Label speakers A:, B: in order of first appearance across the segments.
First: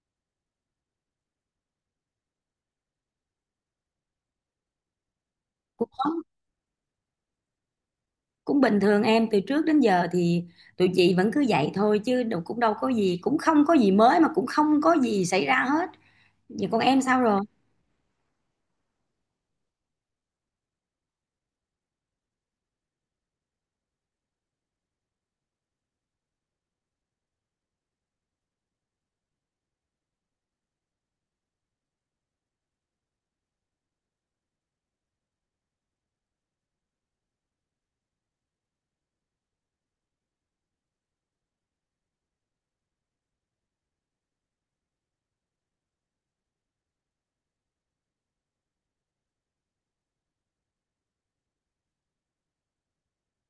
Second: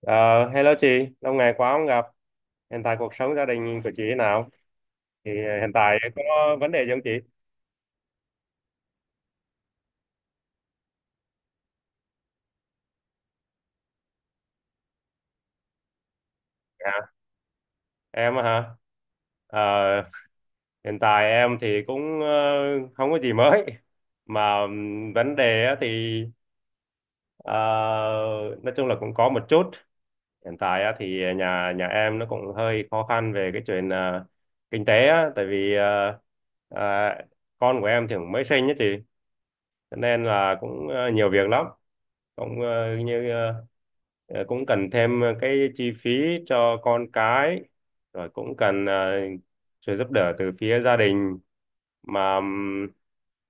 A: Ờ, Hello chị, lâu ngày quá không gặp. Hiện tại cuộc sống gia đình của chị thế nào? Thì hiện
B: Cũng
A: tại có vấn đề gì không chị?
B: cũng bình thường em, từ trước đến giờ thì tụi chị vẫn cứ vậy thôi, chứ đâu, cũng đâu có gì, cũng không có gì mới, mà cũng không có gì xảy ra hết. Vậy còn
A: À,
B: em sao?
A: em á hả? Ờ, Hiện tại em thì cũng không có gì mới. Mà vấn đề á thì ờ, nói chung là cũng có một chút. Hiện tại á thì nhà nhà em nó cũng hơi khó khăn về cái chuyện kinh tế á, tại vì ờ, con của em thì cũng mới sinh á chị, cho nên là cũng nhiều việc lắm, cũng cũng cần thêm cái chi phí cho con cái, rồi cũng cần sự giúp đỡ từ phía gia đình. Mà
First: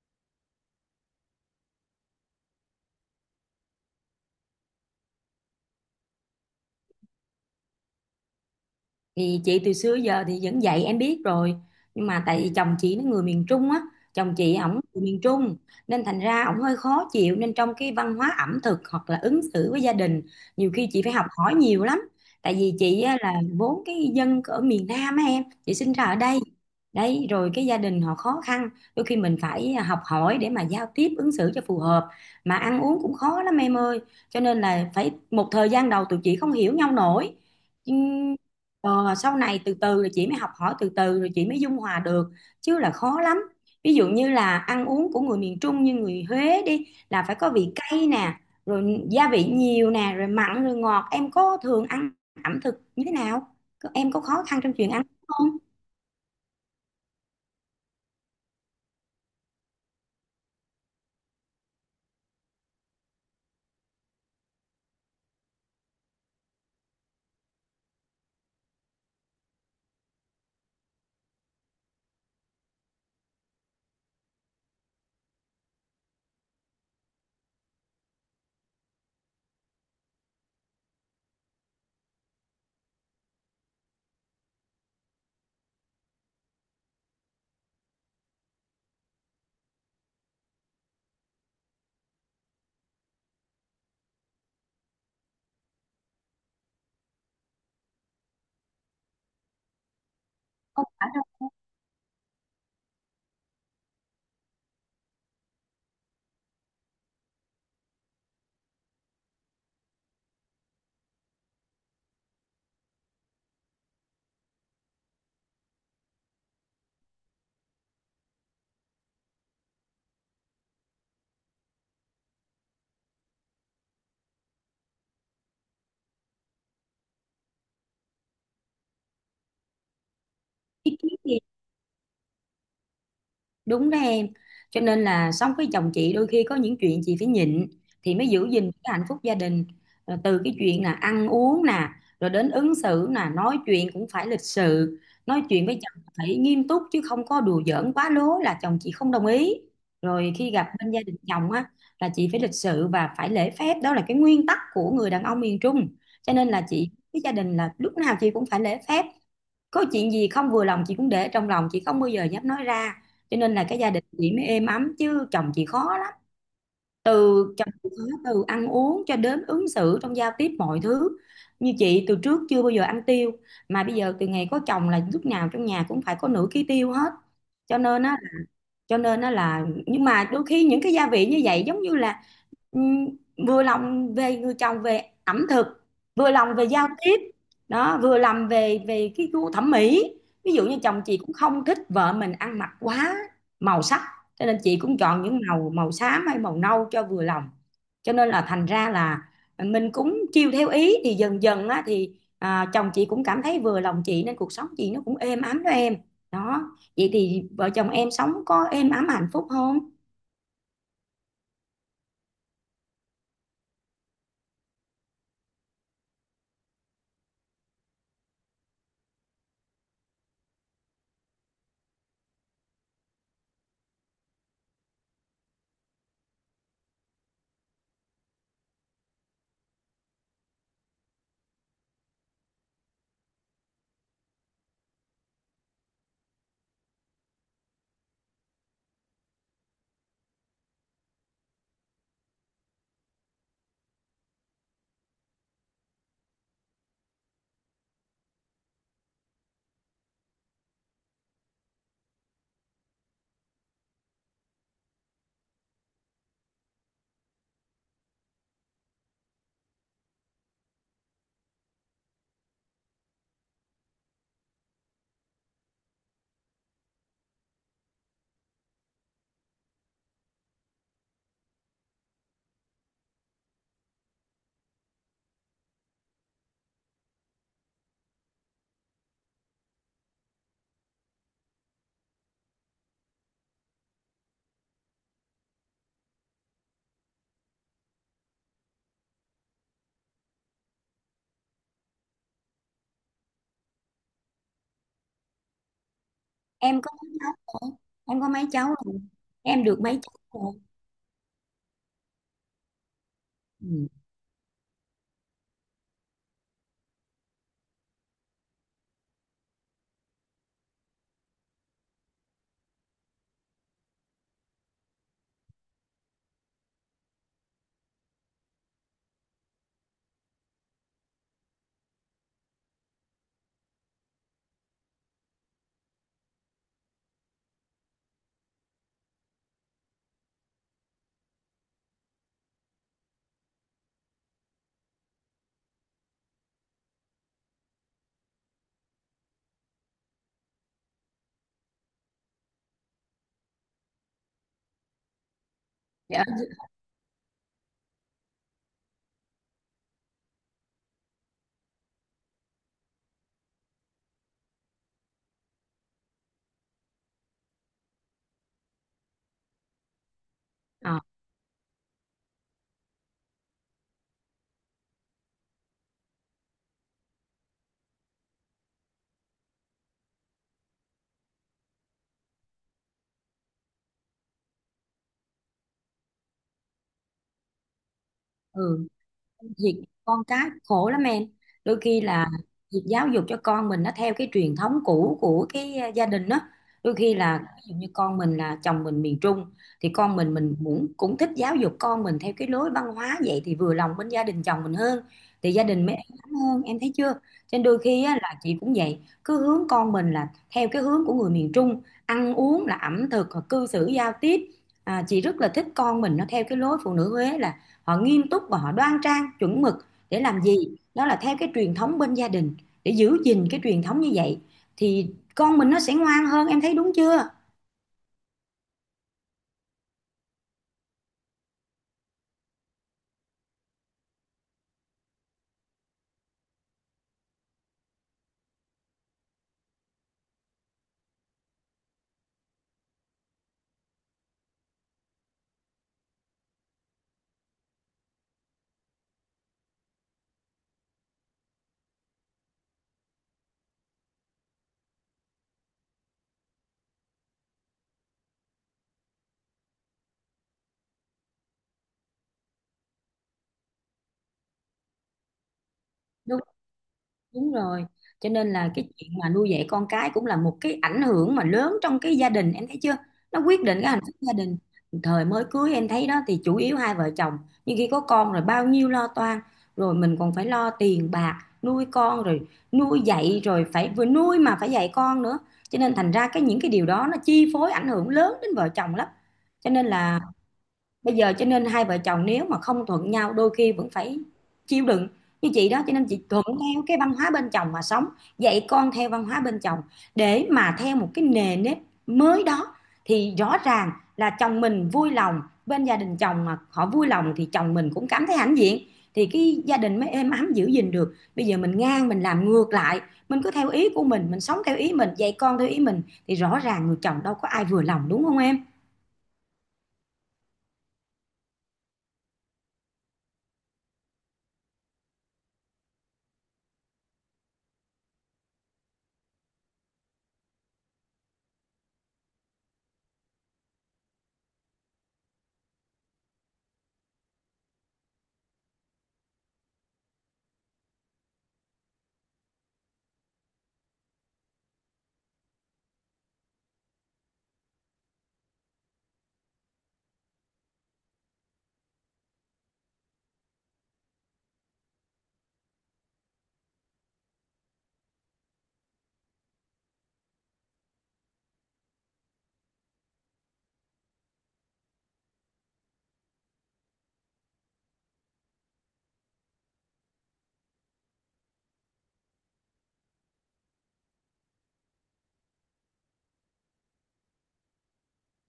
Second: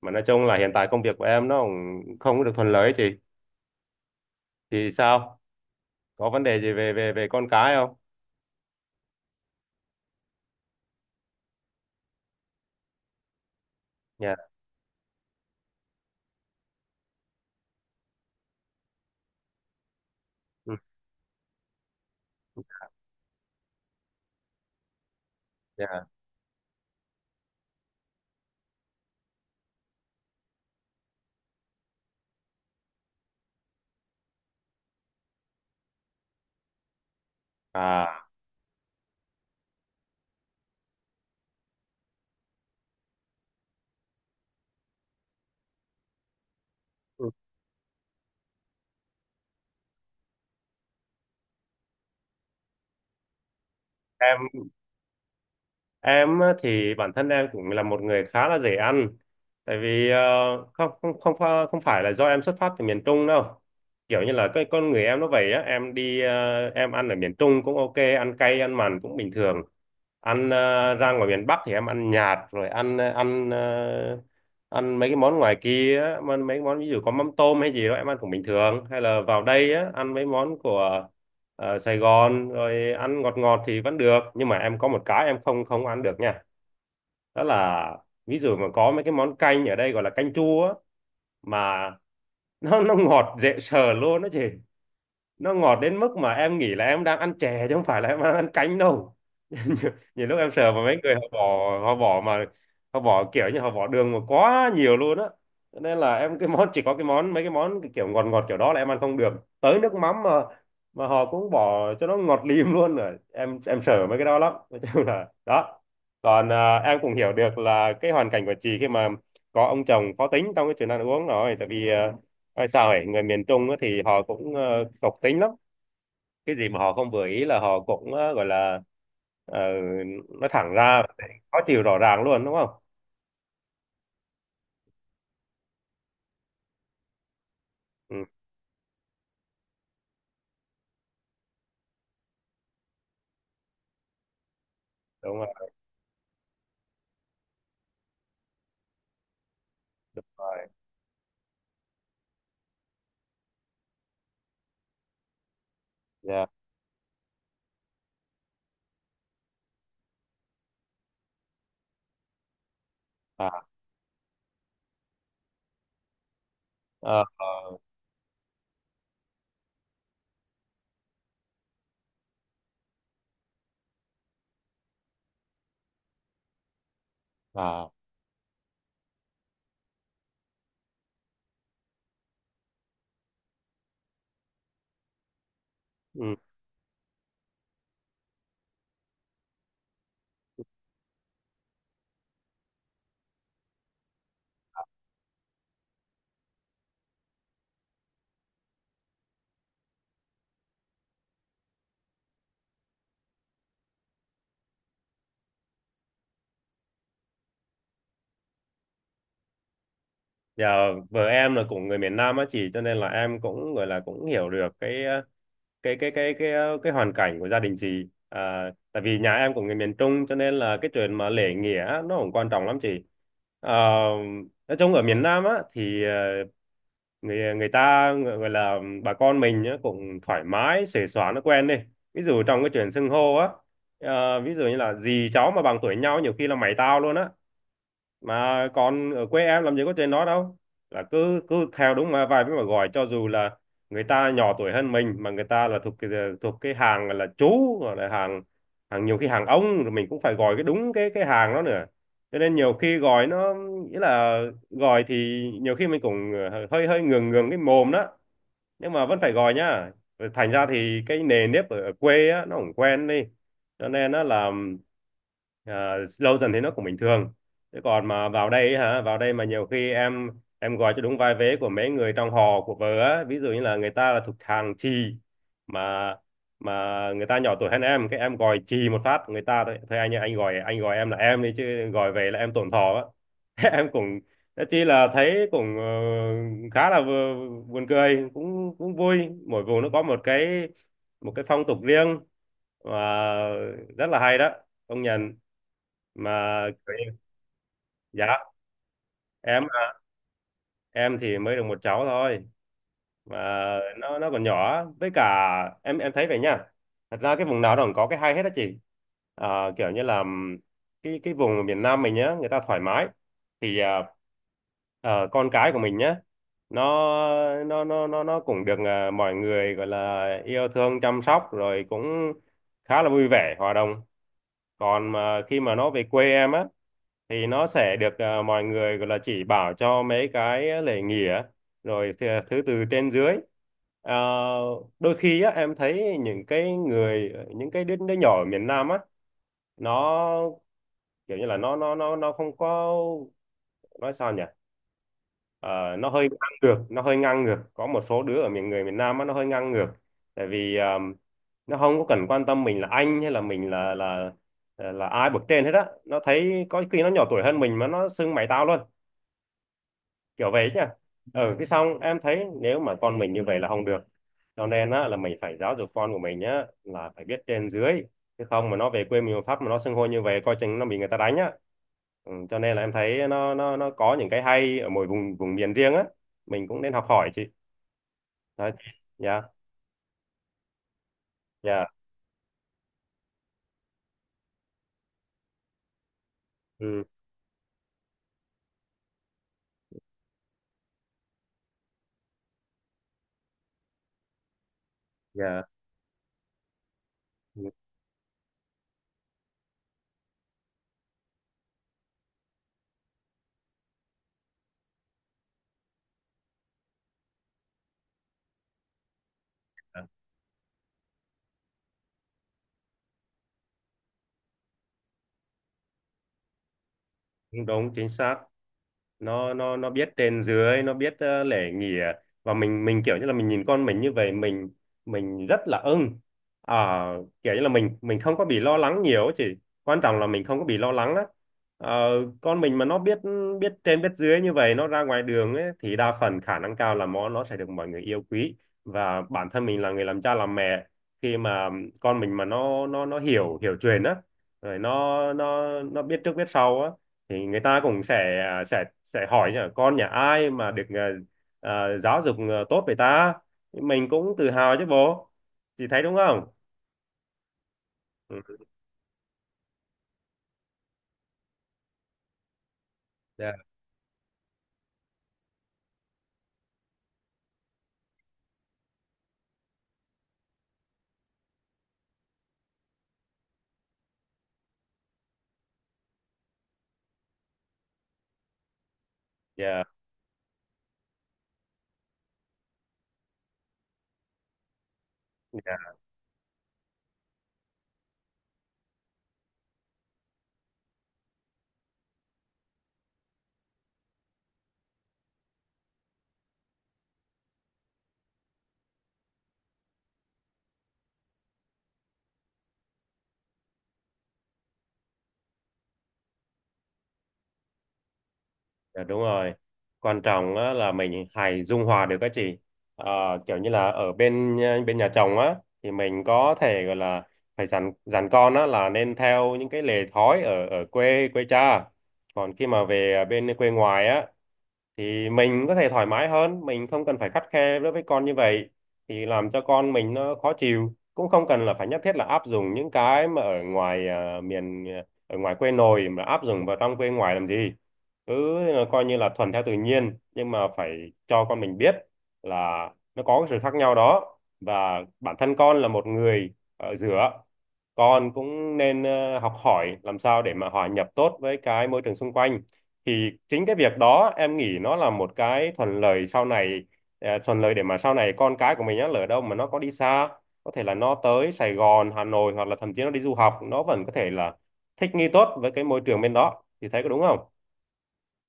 A: mà nói chung là hiện tại công việc của em nó cũng không có được thuận lợi ấy chị. Thì sao, có vấn đề gì về về về con cái không?
B: Thì chị từ xưa giờ thì vẫn dạy em biết rồi, nhưng mà tại vì chồng chị nó người miền Trung á, chồng
A: Dạ.
B: chị ổng người miền Trung, nên thành ra ổng hơi khó chịu, nên trong cái văn hóa ẩm thực hoặc là ứng xử với gia đình, nhiều
A: Ừ,
B: khi chị phải học hỏi nhiều lắm. Tại vì chị á, là vốn cái dân ở miền Nam á em, chị sinh ra
A: dạ.
B: ở đây đấy, rồi cái gia đình họ khó khăn, đôi khi mình phải học hỏi để mà giao tiếp ứng xử cho phù hợp, mà ăn uống cũng khó lắm em ơi. Cho nên là phải một thời gian đầu tụi chị không hiểu nhau nổi.
A: À,
B: Ờ, sau này từ từ rồi chị mới học hỏi, từ từ rồi chị mới dung hòa được, chứ là khó lắm. Ví dụ như là ăn uống của người miền Trung như người Huế đi là
A: ừ.
B: phải có vị cay nè, rồi gia vị nhiều nè, rồi mặn rồi ngọt. Em có thường ăn ẩm thực như thế nào? Em có khó khăn
A: Em
B: trong chuyện ăn không?
A: Em á, thì bản thân em cũng là một người khá là dễ ăn. Tại vì ờ, không không không pha- không phải là do em xuất phát từ miền Trung đâu. Kiểu như là cái con người em nó vậy á, em đi em ăn ở miền Trung cũng ok, ăn cay ăn mặn cũng bình thường. Ăn ra ngoài miền Bắc thì em ăn nhạt, rồi ăn ăn mấy cái món ngoài kia á, mà ăn mấy cái món ví dụ có mắm tôm hay gì đó em ăn cũng bình thường, hay là vào đây á, ăn mấy món của Sài Gòn rồi ăn ngọt ngọt thì vẫn được, nhưng mà em có một cái em không không ăn được nha, đó là ví dụ mà có mấy cái món canh ở đây gọi là canh chua á, mà nó ngọt dễ sợ luôn đó chị, nó ngọt đến mức mà em nghĩ là em đang ăn chè chứ không phải là em đang ăn canh đâu. Nhiều, lúc em sờ vào mấy người họ bỏ, họ bỏ mà họ bỏ kiểu như họ bỏ đường mà quá nhiều luôn á. Cho nên là em cái món, chỉ có cái món mấy cái món cái kiểu ngọt ngọt kiểu đó là em ăn không được, tới nước mắm mà họ cũng bỏ cho nó ngọt lim luôn, rồi em sợ mấy cái đó lắm, nói chung là đó. Còn à, em cũng hiểu được là cái hoàn cảnh của chị khi mà có ông chồng khó tính trong cái chuyện ăn uống, rồi tại vì à, nói sao ấy, người miền Trung á thì họ cũng cộc tính lắm, cái gì mà họ không vừa ý là họ cũng gọi là ờ, nói thẳng ra, khó chịu rõ ràng luôn đúng không?
B: Đúng đó em. Cho nên là sống với chồng chị đôi khi có những chuyện chị phải nhịn thì
A: Ừ,
B: mới giữ gìn cái hạnh phúc gia đình. Rồi từ cái chuyện là ăn uống nè, rồi đến ứng xử nè, nói chuyện cũng phải lịch sự.
A: đúng
B: Nói
A: rồi.
B: chuyện với chồng phải nghiêm túc, chứ không có đùa giỡn quá lố là chồng chị không đồng ý.
A: Đúng
B: Rồi khi
A: rồi.
B: gặp bên gia đình chồng á, là chị phải lịch sự và phải lễ phép, đó là cái nguyên tắc của người đàn ông miền Trung. Cho
A: Dạ.
B: nên là chị với gia đình là lúc nào chị cũng phải lễ phép. Có chuyện gì không vừa lòng chị cũng để trong lòng, chị không bao giờ dám nói ra, cho nên
A: À,
B: là cái gia đình chị mới êm ấm, chứ chồng chị khó lắm.
A: ờ,
B: Từ chồng
A: ờ,
B: chị khó từ ăn uống cho đến ứng xử trong giao tiếp mọi thứ. Như chị từ trước chưa bao giờ ăn tiêu, mà bây giờ từ ngày có chồng là lúc nào trong nhà cũng phải có nửa ký tiêu hết. Cho
A: à,
B: nên á, cho nên nó là, nhưng mà đôi khi những cái gia vị như vậy giống như là ừm, vừa lòng về người chồng về ẩm thực, vừa
A: ừ.
B: lòng về giao tiếp, đó, vừa lòng về về cái gu thẩm mỹ. Ví dụ như chồng chị cũng không thích vợ mình ăn mặc quá màu sắc, cho nên chị cũng chọn những màu, màu xám hay màu nâu cho vừa lòng. Cho nên là thành ra là mình cũng chiêu theo ý thì dần dần á, thì à, chồng chị cũng cảm thấy vừa lòng chị, nên cuộc sống chị nó cũng êm ấm đó em. Đó. Vậy thì vợ chồng em sống có êm ấm hạnh phúc không?
A: Dạ, vợ em là cũng người miền Nam á chị, cho nên là em cũng gọi là cũng hiểu được cái cái hoàn cảnh của gia đình chị. À, tại vì nhà em cũng người miền Trung, cho nên là cái chuyện mà lễ nghĩa nó cũng quan trọng lắm chị. À, nói chung ở miền Nam á thì người người ta gọi gọi là bà con mình á, cũng thoải mái xuề xóa nó quen đi. Ví dụ trong cái chuyện xưng hô á, ví dụ như là dì cháu mà bằng tuổi nhau nhiều khi là mày tao luôn á, mà còn ở quê em làm gì có chuyện đó đâu, là cứ cứ theo đúng mà vài với mà gọi, cho dù là người ta nhỏ tuổi hơn mình mà người ta là thuộc cái hàng là chú hoặc là hàng hàng nhiều khi hàng ông, rồi mình cũng phải gọi cái đúng cái hàng đó nữa, cho nên nhiều khi gọi nó, nghĩa là gọi thì nhiều khi mình cũng hơi hơi ngượng ngượng cái mồm đó, nhưng mà vẫn phải gọi nhá. Rồi thành ra thì cái nề nếp ở, ở quê á, nó cũng quen đi, cho nên nó là, à, lâu dần thì nó cũng bình thường. Thế còn mà vào đây ấy hả, vào đây mà nhiều khi em gọi cho đúng vai vế của mấy người trong họ của vợ á, ví dụ như là người ta là thuộc hàng chì, mà mà người ta nhỏ tuổi hơn em, cái em gọi chì một phát người ta, thôi thôi anh ơi, anh gọi em là em đi chứ gọi về là em tổn thọ á. Thế em cũng, thế chi là thấy cũng khá là buồn cười, cũng cũng vui, mỗi vùng nó có một cái phong tục riêng, và rất là hay đó, công nhận. Mà
B: Em có mấy cháu rồi? Em có
A: dạ,
B: mấy cháu rồi? Em
A: em
B: được mấy cháu rồi?
A: em thì mới được một cháu thôi, mà
B: Ừ.
A: nó còn nhỏ với cả em thấy vậy nha, thật ra cái vùng nào nó cũng có cái hay hết á chị. À, kiểu như là cái vùng ở miền Nam mình nhá, người ta thoải mái thì à, con cái của mình nhá, nó nó cũng được à, mọi người gọi là yêu thương chăm sóc, rồi cũng khá là vui vẻ hòa đồng. Còn mà khi mà nó về quê em á, thì nó sẽ được à, mọi người gọi là chỉ bảo cho mấy cái lễ nghĩa, rồi thì, thứ từ trên dưới. Ờ, đôi khi á, em thấy những cái người, những cái đứa, đứa nhỏ ở miền Nam á, nó kiểu như là nó không có, nói sao nhỉ. Ờ, nó
B: Dạ.
A: hơi ngang ngược, nó hơi ngang ngược, có một số đứa ở miền người miền Nam á, nó hơi ngang ngược, tại vì à, nó không có cần quan tâm mình là anh hay là mình là là ai bậc trên hết á, nó thấy có khi nó nhỏ tuổi hơn mình mà nó xưng mày tao luôn, kiểu vậy nhá.
B: Ờ,
A: Ừ, cái xong em thấy nếu mà con mình như vậy là không được, cho nên á là mình phải giáo dục con của mình nhá là phải biết trên dưới, chứ không mà nó về quê mình mà Pháp mà nó xưng hô như vậy coi chừng nó bị người ta đánh á. Ừ, cho nên là em thấy nó có những cái hay ở mỗi vùng vùng miền riêng á, mình cũng nên học hỏi chị. Đó.
B: ừ.
A: Dạ.
B: Việc con cái khổ lắm em, đôi
A: Dạ.
B: khi là việc giáo dục cho con mình nó theo cái truyền thống cũ của cái gia đình đó. Đôi
A: Ừ.
B: khi là ví dụ như con mình, là chồng mình miền Trung, thì con mình cũng cũng thích giáo dục con mình theo cái lối văn hóa vậy, thì vừa lòng bên gia đình chồng mình hơn, thì gia
A: Dạ.
B: đình mới êm ấm hơn em thấy chưa. Cho nên
A: Ừ,
B: đôi khi á, là chị cũng vậy, cứ hướng con mình là theo cái hướng của người miền Trung, ăn uống là ẩm thực, cư xử giao tiếp. À, chị rất là thích con mình nó theo cái lối phụ nữ Huế, là họ nghiêm túc và họ đoan trang chuẩn mực
A: dạ.
B: để làm gì, đó là theo cái truyền thống bên gia đình. Để giữ gìn cái truyền thống như vậy thì con mình nó sẽ ngoan hơn, em thấy đúng chưa.
A: Đúng đúng, chính xác, nó biết trên dưới, nó biết lễ nghi à. Và mình kiểu như là mình nhìn con mình như vậy mình rất là ưng. À, kiểu như là mình không có bị lo lắng nhiều ấy chị, quan trọng là mình không có bị lo lắng á. Ờ, con mình mà nó biết, biết trên biết dưới như vậy, nó ra ngoài đường ấy, thì đa phần khả năng cao là nó sẽ được mọi người yêu quý, và bản thân mình là người làm cha làm mẹ, khi mà con mình mà nó hiểu, hiểu chuyện á, rồi nó biết trước biết sau á, thì người ta cũng sẽ à, sẽ hỏi nhỉ, con nhà ai mà được giáo dục tốt vậy ta, mình cũng tự hào chứ bố, chị thấy đúng không?
B: Đúng rồi. Cho nên
A: Ừ.
B: là cái chuyện mà nuôi dạy con cái cũng là một cái ảnh hưởng mà lớn trong cái gia đình, em thấy chưa? Nó
A: Dạ.
B: quyết định cái hạnh phúc gia đình. Thời mới cưới em thấy đó thì chủ yếu hai vợ chồng, nhưng khi có con rồi bao nhiêu lo toan, rồi mình còn phải lo tiền bạc, nuôi con, rồi nuôi dạy, rồi phải vừa nuôi mà phải dạy con nữa. Cho nên thành ra cái những cái điều đó nó chi phối ảnh hưởng lớn đến vợ chồng lắm. Cho
A: Dạ.
B: nên là bây giờ, cho nên hai vợ chồng nếu mà không thuận nhau đôi khi vẫn phải chịu đựng như chị đó. Cho nên chị thuận theo cái văn hóa bên chồng mà sống, dạy con theo văn hóa bên chồng để mà theo một cái nề nếp mới đó, thì rõ ràng là chồng mình vui lòng, bên gia đình chồng mà họ vui lòng thì chồng mình cũng cảm thấy hãnh diện, thì cái gia đình mới êm ấm giữ gìn được. Bây giờ mình ngang, mình làm ngược lại, mình cứ theo ý của mình sống theo ý mình, dạy con theo ý mình, thì rõ ràng người chồng đâu có ai vừa lòng, đúng không em.
A: Dạ đúng rồi. Quan trọng á, là mình hãy dung hòa được các chị. Ờ, kiểu như là ở bên bên nhà chồng á, thì mình có thể gọi là phải dặn dặn con á là nên theo những cái lề thói ở ở quê quê cha. Còn khi mà về bên quê ngoài á, thì mình có thể thoải mái hơn, mình không cần phải khắt khe đối với con như vậy thì làm cho con mình nó khó chịu, cũng không cần là phải nhất thiết là áp dụng những cái mà ở ngoài à, miền ở ngoài quê nội mà áp dụng vào trong quê ngoài làm gì, cứ coi như là thuần theo tự nhiên, nhưng mà phải cho con mình biết là nó có cái sự khác nhau đó, và bản thân con là một người ở giữa, con cũng nên học hỏi làm sao để mà hòa nhập tốt với cái môi trường xung quanh, thì chính cái việc đó em nghĩ nó là một cái thuận lợi sau này. Ờ, thuận lợi để mà sau này con cái của mình á lỡ đâu mà nó có đi xa, có thể là nó tới Sài Gòn, Hà Nội, hoặc là thậm chí nó đi du học, nó vẫn có thể là thích nghi tốt với cái môi trường bên đó, thì thấy có đúng không?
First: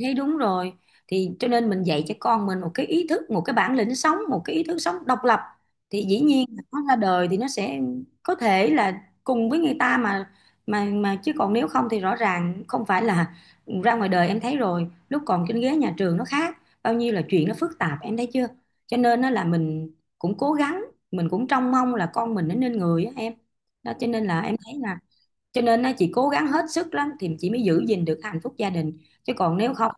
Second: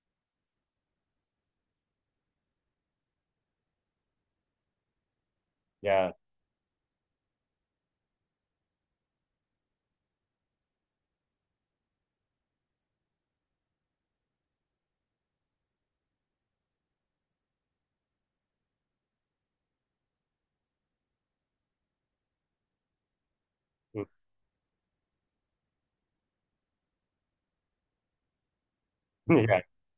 B: Thế đúng rồi. Thì cho nên mình dạy cho con mình một cái ý thức, một cái bản lĩnh sống, một cái ý thức sống độc lập, thì
A: Dạ.
B: dĩ nhiên là nó ra đời thì nó sẽ có thể là cùng với người ta mà, mà chứ còn nếu không thì rõ ràng không phải là ra ngoài đời em thấy, rồi lúc còn trên ghế nhà trường nó khác, bao nhiêu là chuyện nó phức tạp em thấy chưa. Cho nên nó là mình cũng cố gắng, mình cũng trông mong là con mình nó nên người á em. Đó,
A: Ừ.
B: cho nên là em thấy là, cho nên á, chị cố gắng hết sức lắm thì chị mới giữ gìn được hạnh phúc gia đình, chứ còn
A: Dạ.
B: nếu không,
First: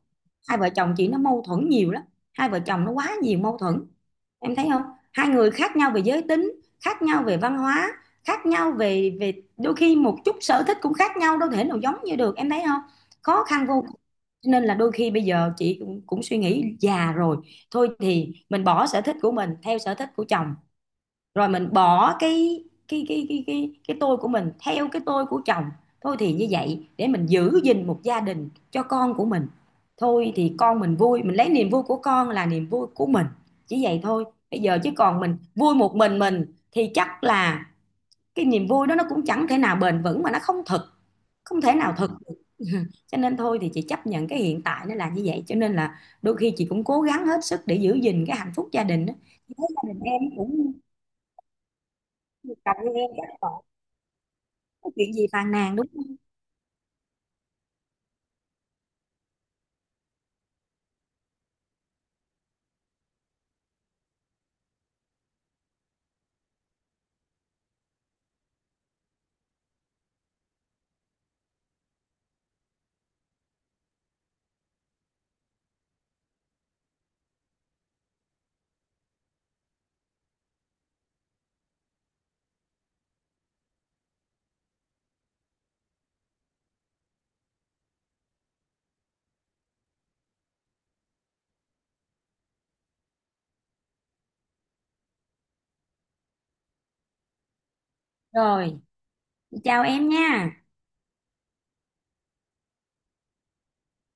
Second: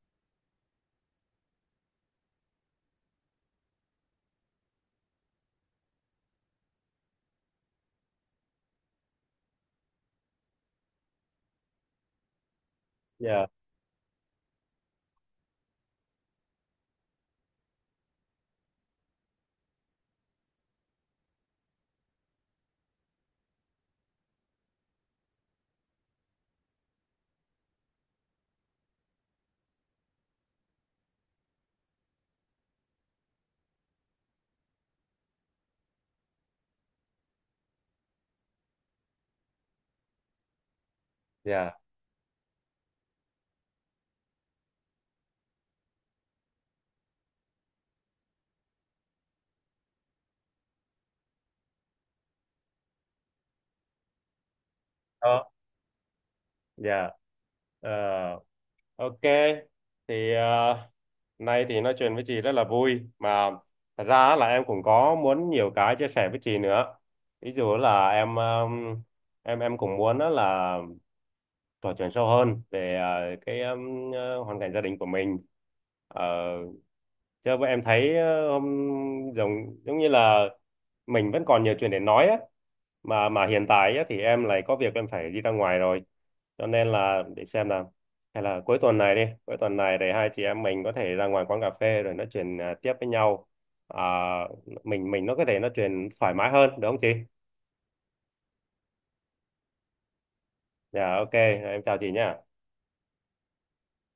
B: hai vợ chồng chị nó mâu thuẫn nhiều lắm. Hai vợ chồng nó quá nhiều mâu thuẫn, em thấy không. Hai người khác nhau về giới tính, khác nhau về văn hóa, khác nhau về về đôi khi một chút sở thích cũng khác nhau, đâu thể nào giống như được em thấy không. Khó
A: Dạ.
B: khăn vô cùng. Cho nên là đôi khi bây giờ chị cũng, cũng suy nghĩ già rồi, thôi thì mình bỏ sở thích của mình theo sở thích của chồng, rồi mình bỏ cái tôi của mình theo cái tôi của chồng. Thôi thì như vậy để mình giữ gìn một gia đình cho con của mình. Thôi thì con mình vui, mình lấy niềm vui của con là niềm vui của mình, chỉ vậy thôi. Bây giờ chứ còn mình vui một mình thì chắc là cái niềm vui đó nó cũng chẳng thể nào bền vững, mà nó không thực, không thể
A: Dạ.
B: nào thực được. Cho nên thôi thì chị chấp nhận cái hiện tại nó là như vậy, cho nên là đôi khi chị cũng cố gắng hết sức để giữ gìn cái hạnh phúc gia đình đó. Gia đình em cũng, cầm như em chắc có chuyện gì
A: Đó.
B: phàn nàn đúng không.
A: Dạ. Ờ, ok, thì nay thì nói chuyện với chị rất là vui, mà thật ra á là em cũng có muốn nhiều cái chia sẻ với chị nữa, ví dụ là em em cũng muốn á là trò chuyện sâu hơn về cái hoàn cảnh gia đình của mình. Ờ, chứ em thấy ờ, hôm giống giống như là mình vẫn còn nhiều chuyện để nói á, mà hiện tại á, thì em lại có việc em phải đi ra ngoài rồi, cho nên là để xem là, hay là cuối tuần này đi, cuối tuần này để hai chị em mình có thể ra ngoài quán cà phê rồi nói chuyện à, tiếp với nhau, à, mình nó có thể nói chuyện thoải mái hơn đúng không chị?
B: Rồi, chào em nha.
A: Dạ ok, em chào chị nhé.